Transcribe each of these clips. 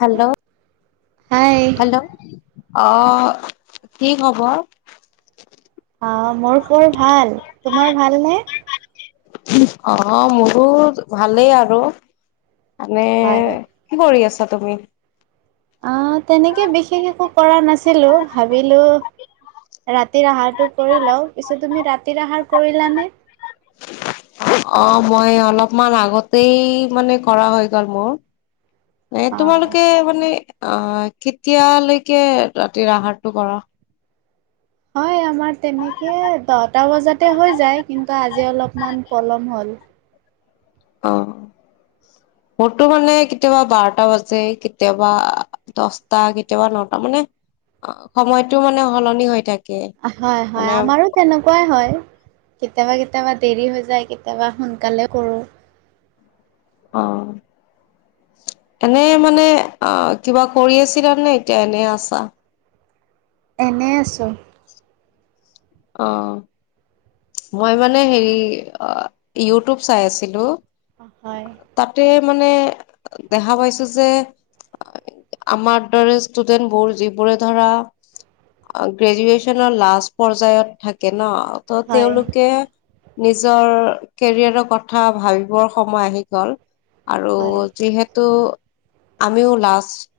Hello! Hi. Hello! অ ঠিক হ'ব। আহ, মোৰ খবৰ ভাল, তোমাৰ ভালনে? অ, মোৰো ভালেই আৰু। মানে হয়। কি কৰি আছা তুমি? আহ তেনেকে বিশেষ একো কৰা নাছিলো, ভাবিলো ৰাতিৰ আহাৰটো কৰি লওঁ, পিছে তুমি ৰাতিৰ আহাৰ কৰিলানে? অ মই অলপমান আগতেই মানে কৰা হৈ গল মোৰ। নে অ'। তোমালোকে মানে অ কেতিয়ালৈকে ৰাতিৰ আহাৰটো কৰ? হয় আমাৰ তেনেকে দহটা বজাতে হৈ যায় কিন্তু আজি অলপমান পলম হ'ল। উম অ, মোৰটো মানে কেতিয়াবা বাৰটা বাজে কেতিয়াবা দচটা কেতিয়াবা নটা মানে অ সময়টো মানে সলনি হৈ থাক হয় হয় আমাৰো তেনেকুৱাই হয়। কেতিয়াবা কেতিয়াবা দেৰি হৈ যায়, কেতিয়াবা সোনকালে কৰোঁ। অ। এনে মানে আহ কিবা কৰি আছিলা নে এতিয়া এনে আছা? এনে আছোঁ। অ। মই মানে হেৰি ইউটিউব চাই আছিলো। হয়। তাতে মানে দেখা পাইছো যে আমাৰ দৰে ষ্টুডেণ্টবোৰ যিবোৰে ধৰা গ্ৰেজুৱেচনৰ লাষ্ট পৰ্যায়ত থাকে ন, ত হয় তেওঁলোকে নিজৰ কেৰিয়াৰৰ কথা ভাবিবৰ সময় আহি গল। আৰু হয় যিহেতু আমিও লাষ্ট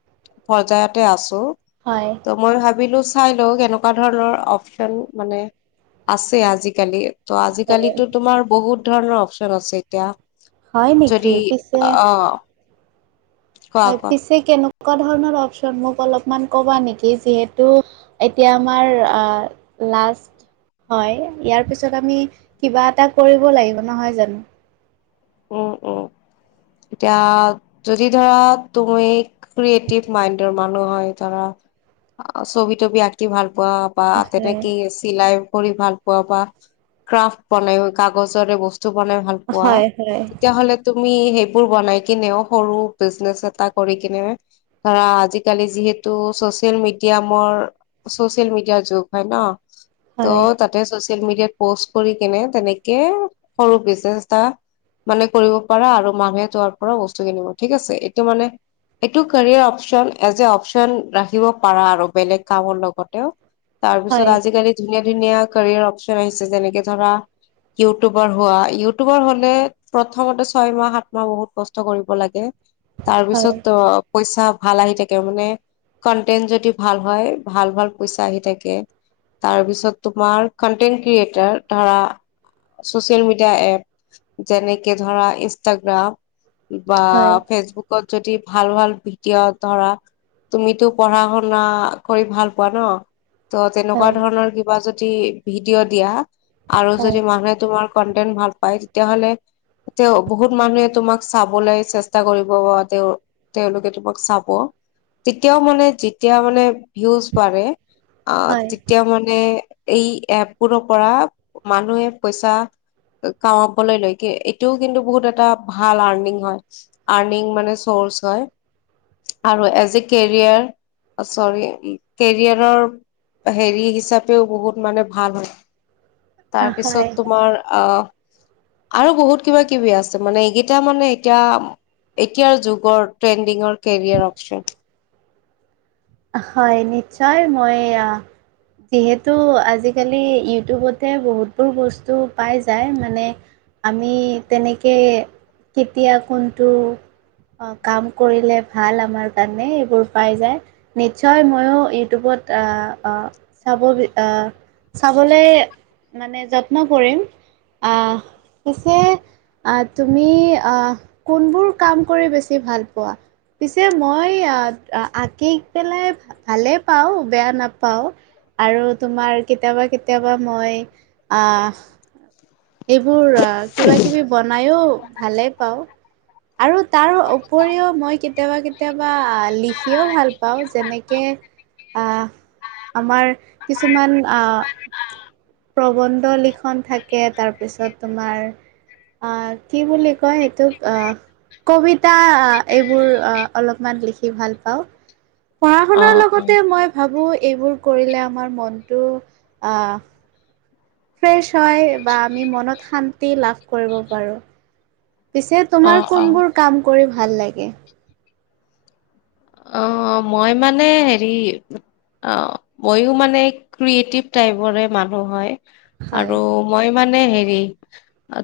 পৰ্যায়তে আছো। হয়। ত মই ভাবিলো চাই লও কেনেকুৱা ধৰণৰ অপচন মানে আছে আজিকালি, ত' আজিকালি হয়। তোমাৰ বহুত ধৰণৰ চন আছে এতিয়া হয় যদি নেকি আহ আৰু পিছে কেনেক কুৱা ধৰণৰ অপচন মোক অলপমান ক'বা নেকি? যিহেতু এতিয়া আমাৰ আহ লাষ্ট হয়, ইয়াৰ পিছত আমি কিবা এটা কৰিব লাগিব নহয় জানো? উম উম। এতিয়া যদি ধৰা তুমি ক্ৰিয়েটিভ মাইণ্ডৰ মানুহ হয় ধৰা ছবি তবি আঁকি ভাল পোৱা বা আশাৰে তেনেকি চিলাই কৰি ভাল পোৱা বা ক্ৰাফ বনাই কাগজৰে বস্তু তো বনাই ভাল পোৱা, হয় হয় তেতিয়াহলে তুমি সেই বোৰ বনাইকিনেও সৰু বিজনেছ এটা কৰিকিনে, ধৰা আজিকালি যিহেতু স ছেম মিডিয়ামৰ, চচিয়েল মিডিয়াৰ যুগ হয় ন, ত হয় তাতে চচি চেল মিডিয়াত পষ্ট কৰি কেনে তেনেকে সৰু বিজনেচ এটা মানে কৰিব পাৰা আৰু মানুহে তাৰ পৰা বস্তু কিনিব ঠিক আছে, এইটো মানে এইটো career option as a option ৰাখিব পাৰা আৰু বেলেগ কামৰ লগতেও তাৰ হয় পিছত আজিকালি ধুনীয়া ধুনীয়া কেৰিয়াৰ অপচন আহিছে যেনেকে ধৰা ইউটিউবাৰ হোৱা, ইউটিউবাৰ হলে প্ৰথমতে ছয় মাহ সাত মই বহুত কষ্ট কৰিব লাগে তাৰ হয় পিছত অ পইচা ভাল আহি থাকে মানে কন্টেন্ট যদি ভাল হয় ভাল ভাল পইচা আহি থাকে। তাৰপিছত তোমাৰ কনটেন্ট ক্ৰিয়েটাৰ ধৰা চচিয়েল মিডিয়া এপ যেনেকে ধৰা ইনষ্টাগ্ৰাম বা হয় ফেচবুকত যদি ভাল ভাল ভিডিঅ' ধৰা তুমিতো পঢ়া শুনা কৰি ভাল পোৱা ন? তো তেনেকুৱা হয় ধৰণৰ কিবা যদি ভিডিঅ' দিয়া আৰু হয় যদি মানুহে তোমাৰ কন্টেন্ট ভাল পায় তেতিয়াহ'লে ত মানুহে তোমাক চাবলৈ চেষ্টা কৰিব বা তেওঁ তেওঁলোকে তোমাক চাব। তেতিয়াও মানে যেতিয়া মানে ভিউজ বাঢ়ে অহ হয় তেতিয়া মানে এই এপবোৰৰ পৰা মানুহে পইচা কামাবলৈ লৈকে এইটোও কিন্তু বহুত ভাল আৰ্নিং হয়। আৰ্নিং মানে চৰ্চ হয়। আৰু এজন এ কেৰিয়াৰ চৰি কেৰিয়াৰৰ হেৰি হিচাপেও বহুত মানে ভাল হয়। তাৰপিছত হয় তোমাৰ অহ আৰু বহুত কিবা কিবি আছে। মানে এইকেইটা মানে এতিয়া এতিয়াৰ যুগৰ ট্ৰেণ্ডিঙৰ কেৰিয়াৰ অপচন। হয় নিশ্চয় মই যিহেতু আজিকালি ইউটিউবতে বহুতবোৰ বস্তু পাই যায় মানে আমি তেনেকে কেতিয়া কোনটো অ কাম কৰিলে ভাল আমাৰ কাৰণে এইবোৰ পাই যায়। নিশ্চয় ময়ো ইউটিউবত আ অ আ চাব চাবলৈ মানে যত্ন কৰিম আ পিছে আ তুমি আ কোনবোৰ কাম কৰি বেছি ভাল পোৱা? পিছে মই আঁকি পেলাই ভালেই পাওঁ বেয়া নাপাওঁ। আৰু তোমাৰ কেতিয়াবা কেতিয়াবা মই আ এইবোৰ কিবা কিবি বনাইও ভালে পাওঁ। আৰু তাৰ উপৰিও মই কেতিয়াবা কেতিয়াবা লিখিও ভাল পাওঁ যেনেকে আ‌ আমাৰ কিছুমান অ প্ৰবন্ধ লিখন থাকে তাৰপিছত তোমাৰ আ কি বুলি কয় এইটো আ কবিতা এইবোৰ আ অলপমান লিখি ভাল পাওঁ। পঢ়া অ শুনাৰ লগতে মই ভাবো এইবোৰ কৰিলে আমাৰ মনটো আ ফ্ৰেছ হয় বা আমি মনত শান্তি লাভ কৰিব পাৰো। পিছে অ অ তোমাৰ অ কোনবোৰ কাম কৰি ভাল লাগে। অ মই মানে হেৰি অহ, ময়ো মানে ক্ৰিয়েটিভ টাইপৰে মানুহ হ'য় হয় আৰু মই মানে হেৰি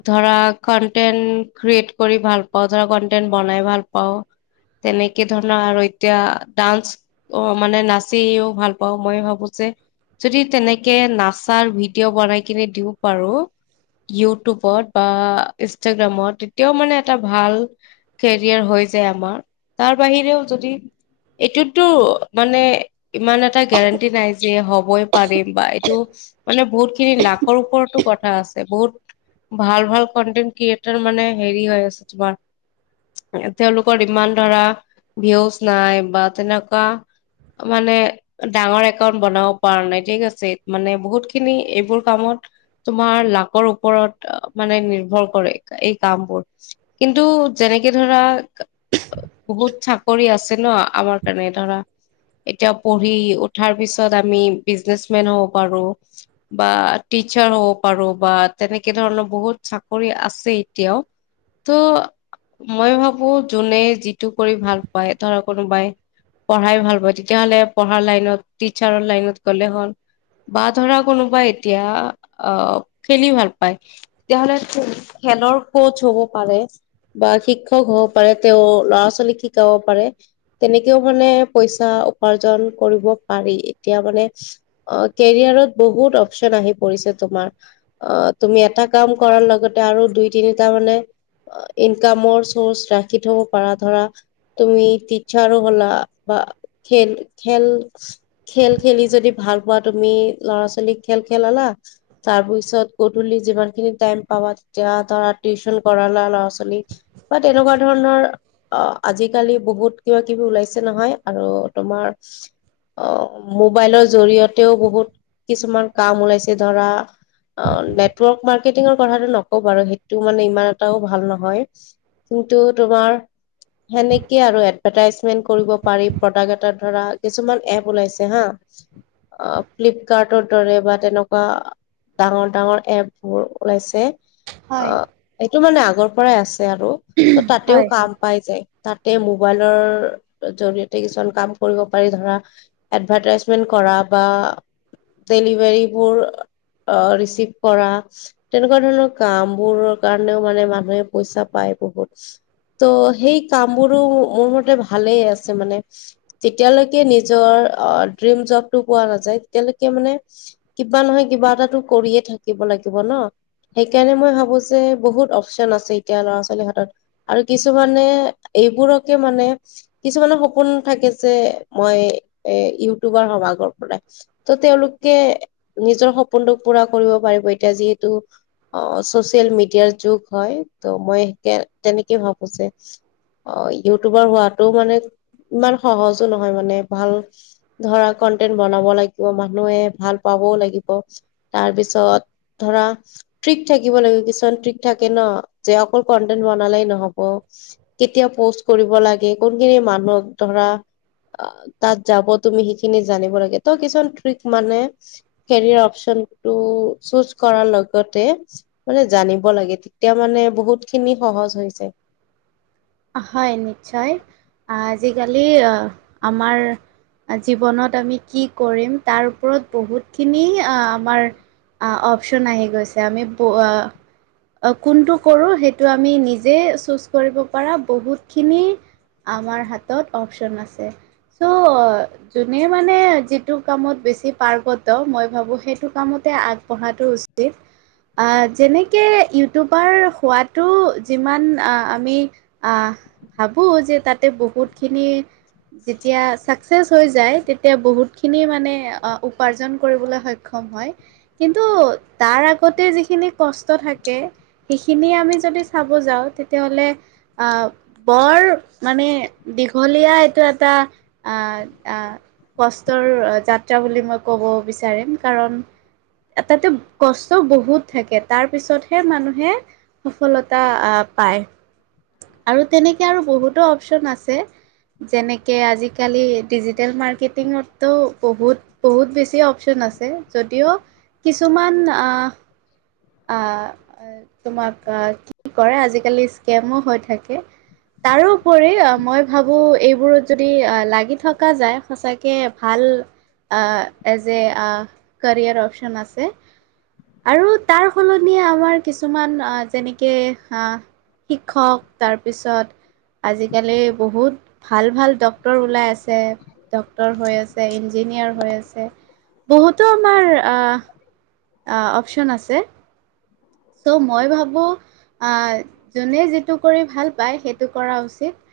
ধৰা কন্টেন্ট ক্ৰিয়েট কৰি ভাল পাও ধৰা কন্টেন্ট বনাই ই ভাল পাওঁ হয় তেনেকে ধৰণৰ আৰু এতিয়া ডান্স অ, মানে নাচিও ভাল পাওঁ, মই ভাৱো যে যদি তেনেকে নাচাৰ ভিডিঅ' বনাই কিনে দিব পাৰোঁ ইউটুপত বা ইষ্টাগ্ৰামত তেতিয়াও মানে এটা ভাল কেৰিয়াৰ হৈ যে আমাৰ তাৰ বাহিৰেও যদি এইটোতো মানে ইমান এটা গেৰাণ্টি নাই যে হব বই পাৰিম বা এইটো মানে বহুত খিনি লাকৰ ওপৰতো কথা আছে বহুত ভাল ভাল কণ্টেণ্ট ক্ৰিয়েটাৰ মানে হেৰি হৈ আছে তোমাৰ তেওঁলোকৰ ইমান ধৰা ভিউজ নাই বা তেনেকুৱা মানে ডাঙৰ একাউণ্ট বনাব পৰা নাই ঠিক আছে মানে বহুত খিনি এইবোৰ কামত তোমাৰ লাকৰ ওপৰত, মানে নিৰ্ভৰ কৰে এই কামবোৰ। কিন্তু যে এনেকে ধৰা, বহুত চাকৰি আছে ন আমাৰ কাৰণে ধৰা এতিয়া পঢ়ি উঠাৰ পিছত আমি বিজনেচ্‌মেনো হ'ব পাৰো বা টিত্‌ চিকিৎসা হ'ব পাৰোঁ বা তেনেকে ধৰণৰ বহুত চাকৰি আছে এতিয়াও। ত' মই ভাবোঁ যোনে যিটো কৰি ভাল পায় ধৰা কোনোবাই পঢ়াই ভাল পাব তেতিয়াহ'লে পঢ়াৰ লাইনত টিচাৰৰ লাইনত গ'লে হ'ল। বা ধৰা কোনোবাই এতিয়া অ- খেলি ভাল পায় তেতিয়া হ'লে খেলৰ কৌচ হ'ব পাৰে, বা শিক্ষক হ'ব পাৰে, তেওঁ ল'ৰা -ছোৱালীক শিকাব পাৰে। তেনেকেও মানে পইচা উপাৰ্জন কৰিব পাৰি এতিয়া মানে অ কেৰিয়াৰত বহুত অপচন আহি পৰিছে তোমাৰ, অ তুমি এটা কাম কৰাৰ লগতে আৰু দুই তিনিটা মানে আঁ, ইন্‌কামৰ চৌউছ ৰাখি থ'ব পাৰা। ধৰা তুমি টিচাৰও হ'লা বা খেল, খেল--খেল খেলি যদি ভাল পোৱা তুমি মি ল'ৰা-ছোৱালীৰ খেল খেলালা তাৰ পিছত গধূলি যিমান খিনি টাইম পাবা তেতিয়া ধৰা টিউচন কৰালা ল'ৰা -ছোৱালীক বা তেনেকুৱা ধৰণৰ অঁ আজিকালি বহুত কিবা-কিবি ওলাইছে নহয় আৰু তোমাৰ অহ মোবাইলৰ জৰিয়তেও বহুত কিছুমান কাম ওলাইছে ধৰা অ নেটৱৰ্ক মাৰ্কেটিঙৰ কথাটো নক বাৰু সেইটো মানে ইমান এটাও ভাল নহয়, কিন্তু তোমাৰ সেনেকে আৰু। এডভাৰটাইজমেন্ট কৰিব পাৰি প্ৰডাক্ট এটা ধৰা কিছুমান এপ ওলাইছে হা অ ফ্লিপকাৰ্টৰ দৰে বা তেনেকুৱা ডাঙৰ ডাঙৰ এপ মোৰ ওলাইছে অ হয়, এইটো মানে আগৰ পৰাই আছে। আৰু ত তাতেও হয় হয়। কাম পাই যায় তাতে ম ৱালৰ জড়িয়তে কিছুমান কাম কৰিব পাৰি, ধৰা এডৰ্ভাটাইছমেণ্ট কৰা বা ডেলিভাৰী বোৰ। অঁ, ৰিচিভ কৰা, তেনেকুৱা ধৰণৰ কাম বোৰৰ কাৰণেও মানে মানুহে পইচা পায়। ত সেই কামবোৰো মোৰ মতে ভালেই আছে, মানে যেতিয়ালৈকে নিজৰ অ--ড্ৰিম জব্‌টো পোৱা নাযায় তেতিয়ালৈকে মানে কিবা নহয় কিবা এটা কৰিয়ে থাকিব লাগিব ন। সেইকাৰণে মই ভাবো যে বহুত অপচন আছে এতিয়া ল'ৰা -ছোৱালী হাতত আৰু কিছুমানে এইবোৰক কি মানে? কিছুমানৰ সপোন থাকে যে, মই এ ইউটিউবাৰ হম আগৰপৰাই। ত--তেওঁলোকে নিজৰ সপোনটোক পুৰা কৰিব পাৰিব, এতিয়া যিহেতু- অ ছচিয়েল মিডিয়াৰ যুগ হয় ত মই তেনেকে ভাবোঁ যে অঁ, ইউটোপাৰ হোৱাটো মানে ইমান সহজো নহয় মানে ভাল ধৰা কন্টেন বনাব লাগিব মানুহে ভাল পাব। ব লাগিব তাৰ পিছত ধৰা ট্ৰিক থাকিব লাগিব কিছুমান ট্ৰিক থাকে ন। যে অকল কণ্টেণ্ড বনালেই নহ'ব। কেতিয়া পোষ্ট কৰিব লাগে কোনখিনি মানুহক ধৰা অ তাত যাব তুমি সেইখিনি জানিব লাগে ত কিছুমান থ্ৰীক মানে কেৰিৰ অফচন কিন্তু চুছ্‌ কৰাৰ লগতে মানে জানিব লাগে, তেতিয়া মানে বহুত খিনি সহজ হৈছে। হয় নিশ্চয় আজিকালি আহ আমাৰ জীৱনত আমি কি কৰিম তাৰ ওপৰত বহুতখিনি আমাৰ আ অপচন আহি গৈছে আমি পোৱা অ, কোনটো কৰো সেইটো আমি নিজে চুছ্‌ কৰিব পাৰা বহুতখিনি আমাৰ হাতত অপচন আছে। চ' যোনে মানে যিটো কামত বেছি পাৰ্গত মই ভাবোঁ সেইটো কামত তে আগবঢ়াটো উচিত। আঁ যেনেকে ইউটোপাৰ হোৱাতটো যিমান আঁ আমি আঁ, ভাৱো যে তাতে বহুত খিনি যেতিয়া চাকচেচ হৈ যায় তেতিয়া বহুত খিনি মানে উপাৰ্জন কৰিবলৈ সক্ষম অ, হ'য়। কিন্তু তাৰ আগতে যিখিনি কষ্ট থাকে, সিখিনি আমি য'ত- যদি চাব যাওঁ তেতিয়াহলে আ, বৰ মানে দিঘলীয়া এইটো এটা আঁ-আঁ- কষ্টৰ যাত্ৰা বুলি মই ক'ব বিচাৰিম কাৰণ তাতেটো কষ্ট বহুত থাকে। তাৰ পিছতহে মানুহে সফলতা আঁ পাই আৰু তেনেকে আৰু বহুতো অপচন আছে যেনেকে আজিকালি ডিজিটেল মাৰ্কেটিঙততো বহুত বহুত বেছি অপচন আছে যদিও কিছুমান আ আঁ, তোমাক আঁ কি কৰে, আজি-কালি স্কেমো হৈ থাকে। তাৰোপৰি মই ভাবো এইবোৰত যদি লাগি থকা যায় সচাকে ভাল। ভাল, এ জে আ কেৰিয়াৰ অপচন আছে, আৰু। তাৰ সলনিয়ে আমাৰ কিছুমান যেনেকে শিক্ষক, তাৰপিছত আজি-কালি বহুত ভাল ভাল ডক্তৰ ওলাই আছে, ডক্তৰহৈ আছে, ইঞ্জি খিনিয়ে আৰু হৈ আছে। বহুতো আমাৰ আঁ আ, অপচন আছে। তো মই ভাবোঁ আহ যোনে যিটো কৰি ভাল পায় সেইটো কৰা উচিত।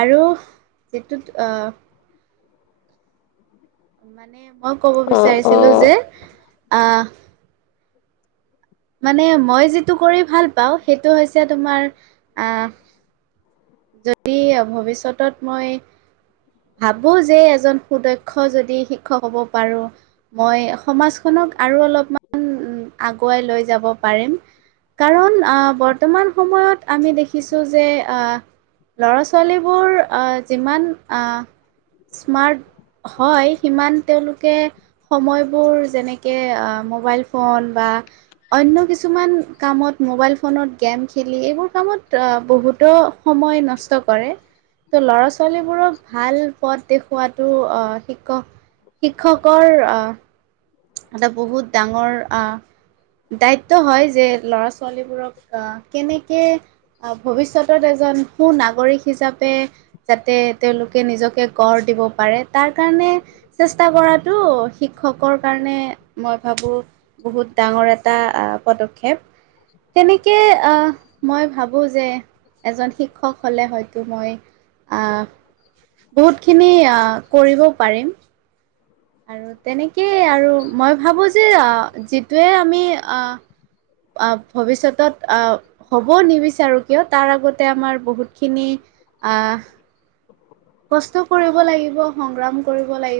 আৰু যিটোত অহ মই ক'ব অ বিচাৰিছিলো অ যে আ মানে মই যিটো কৰি ভাল পাওঁ সেইটো হৈছে তোমাৰ আঁ যদি ভৱিষ্যতত মই ভাবো যে এজন সুদক্ষ যদি শিক্ষক হ'ব পাৰো মই সমাজখনক আৰু অলপমান ওঁ--ওঁ--আগুৱাই লৈ যাব পাৰিম। কাৰণ আঁ বৰ্তমান সময়ত আমি দেখিছোঁ যে আঁ ল'ৰা -ছোৱালীবোৰ আঁ যিমান আঁ, স্মাৰ্ট হ'য়, সিমান তেওঁলোকে সময়বোৰ যেনেকে মোবাইল ফোন বা অন্য কিছুমান কামত মোবাইল ফোনত গেম খেলি এইবোৰ কামত আ বহুটো সময় নষ্ট কৰে। ত, ল'ৰা -ছোৱালীবোৰক ভাল পথ দেখুৱাটো আ- শিকক। শিক্ষকৰ আঁ, এটা বহুত ডাঙৰ আঁ দায়িত্ব হ'য় যে ল'ৰা- ছোৱালীবোৰক আ কেনেকে আ ভৱিষ্যতত এজন এজন সু-নাগৰিক হিচাপে যাতে তেওঁলোকে নিজকে গঢ় দিব পাৰে তাৰ কাৰণে চেষ্টা কৰাতটো শিক্ষকৰ কাৰণে মই ভাবোঁ বহুত ডাঙৰ এটা পদক্ষেপ। তেনেকে আ, মই ভাৱো যে এজন শিক্ষক হ'লে হয়তো মই আ বহুত খিনি আ--কৰিব পাৰিম। আৰু তেনেকেই আৰু মই ভাবো আ যে যিটোৱে আমি আহ আহ ভৱিষ্যতত আহ হ'বও নিবিচাৰো কিয় তাৰ আগতে আমাৰ বহুতখিনি আহ কষ্ট কৰিব লাগিব, সংগ্ৰাম কৰিব লাগিব।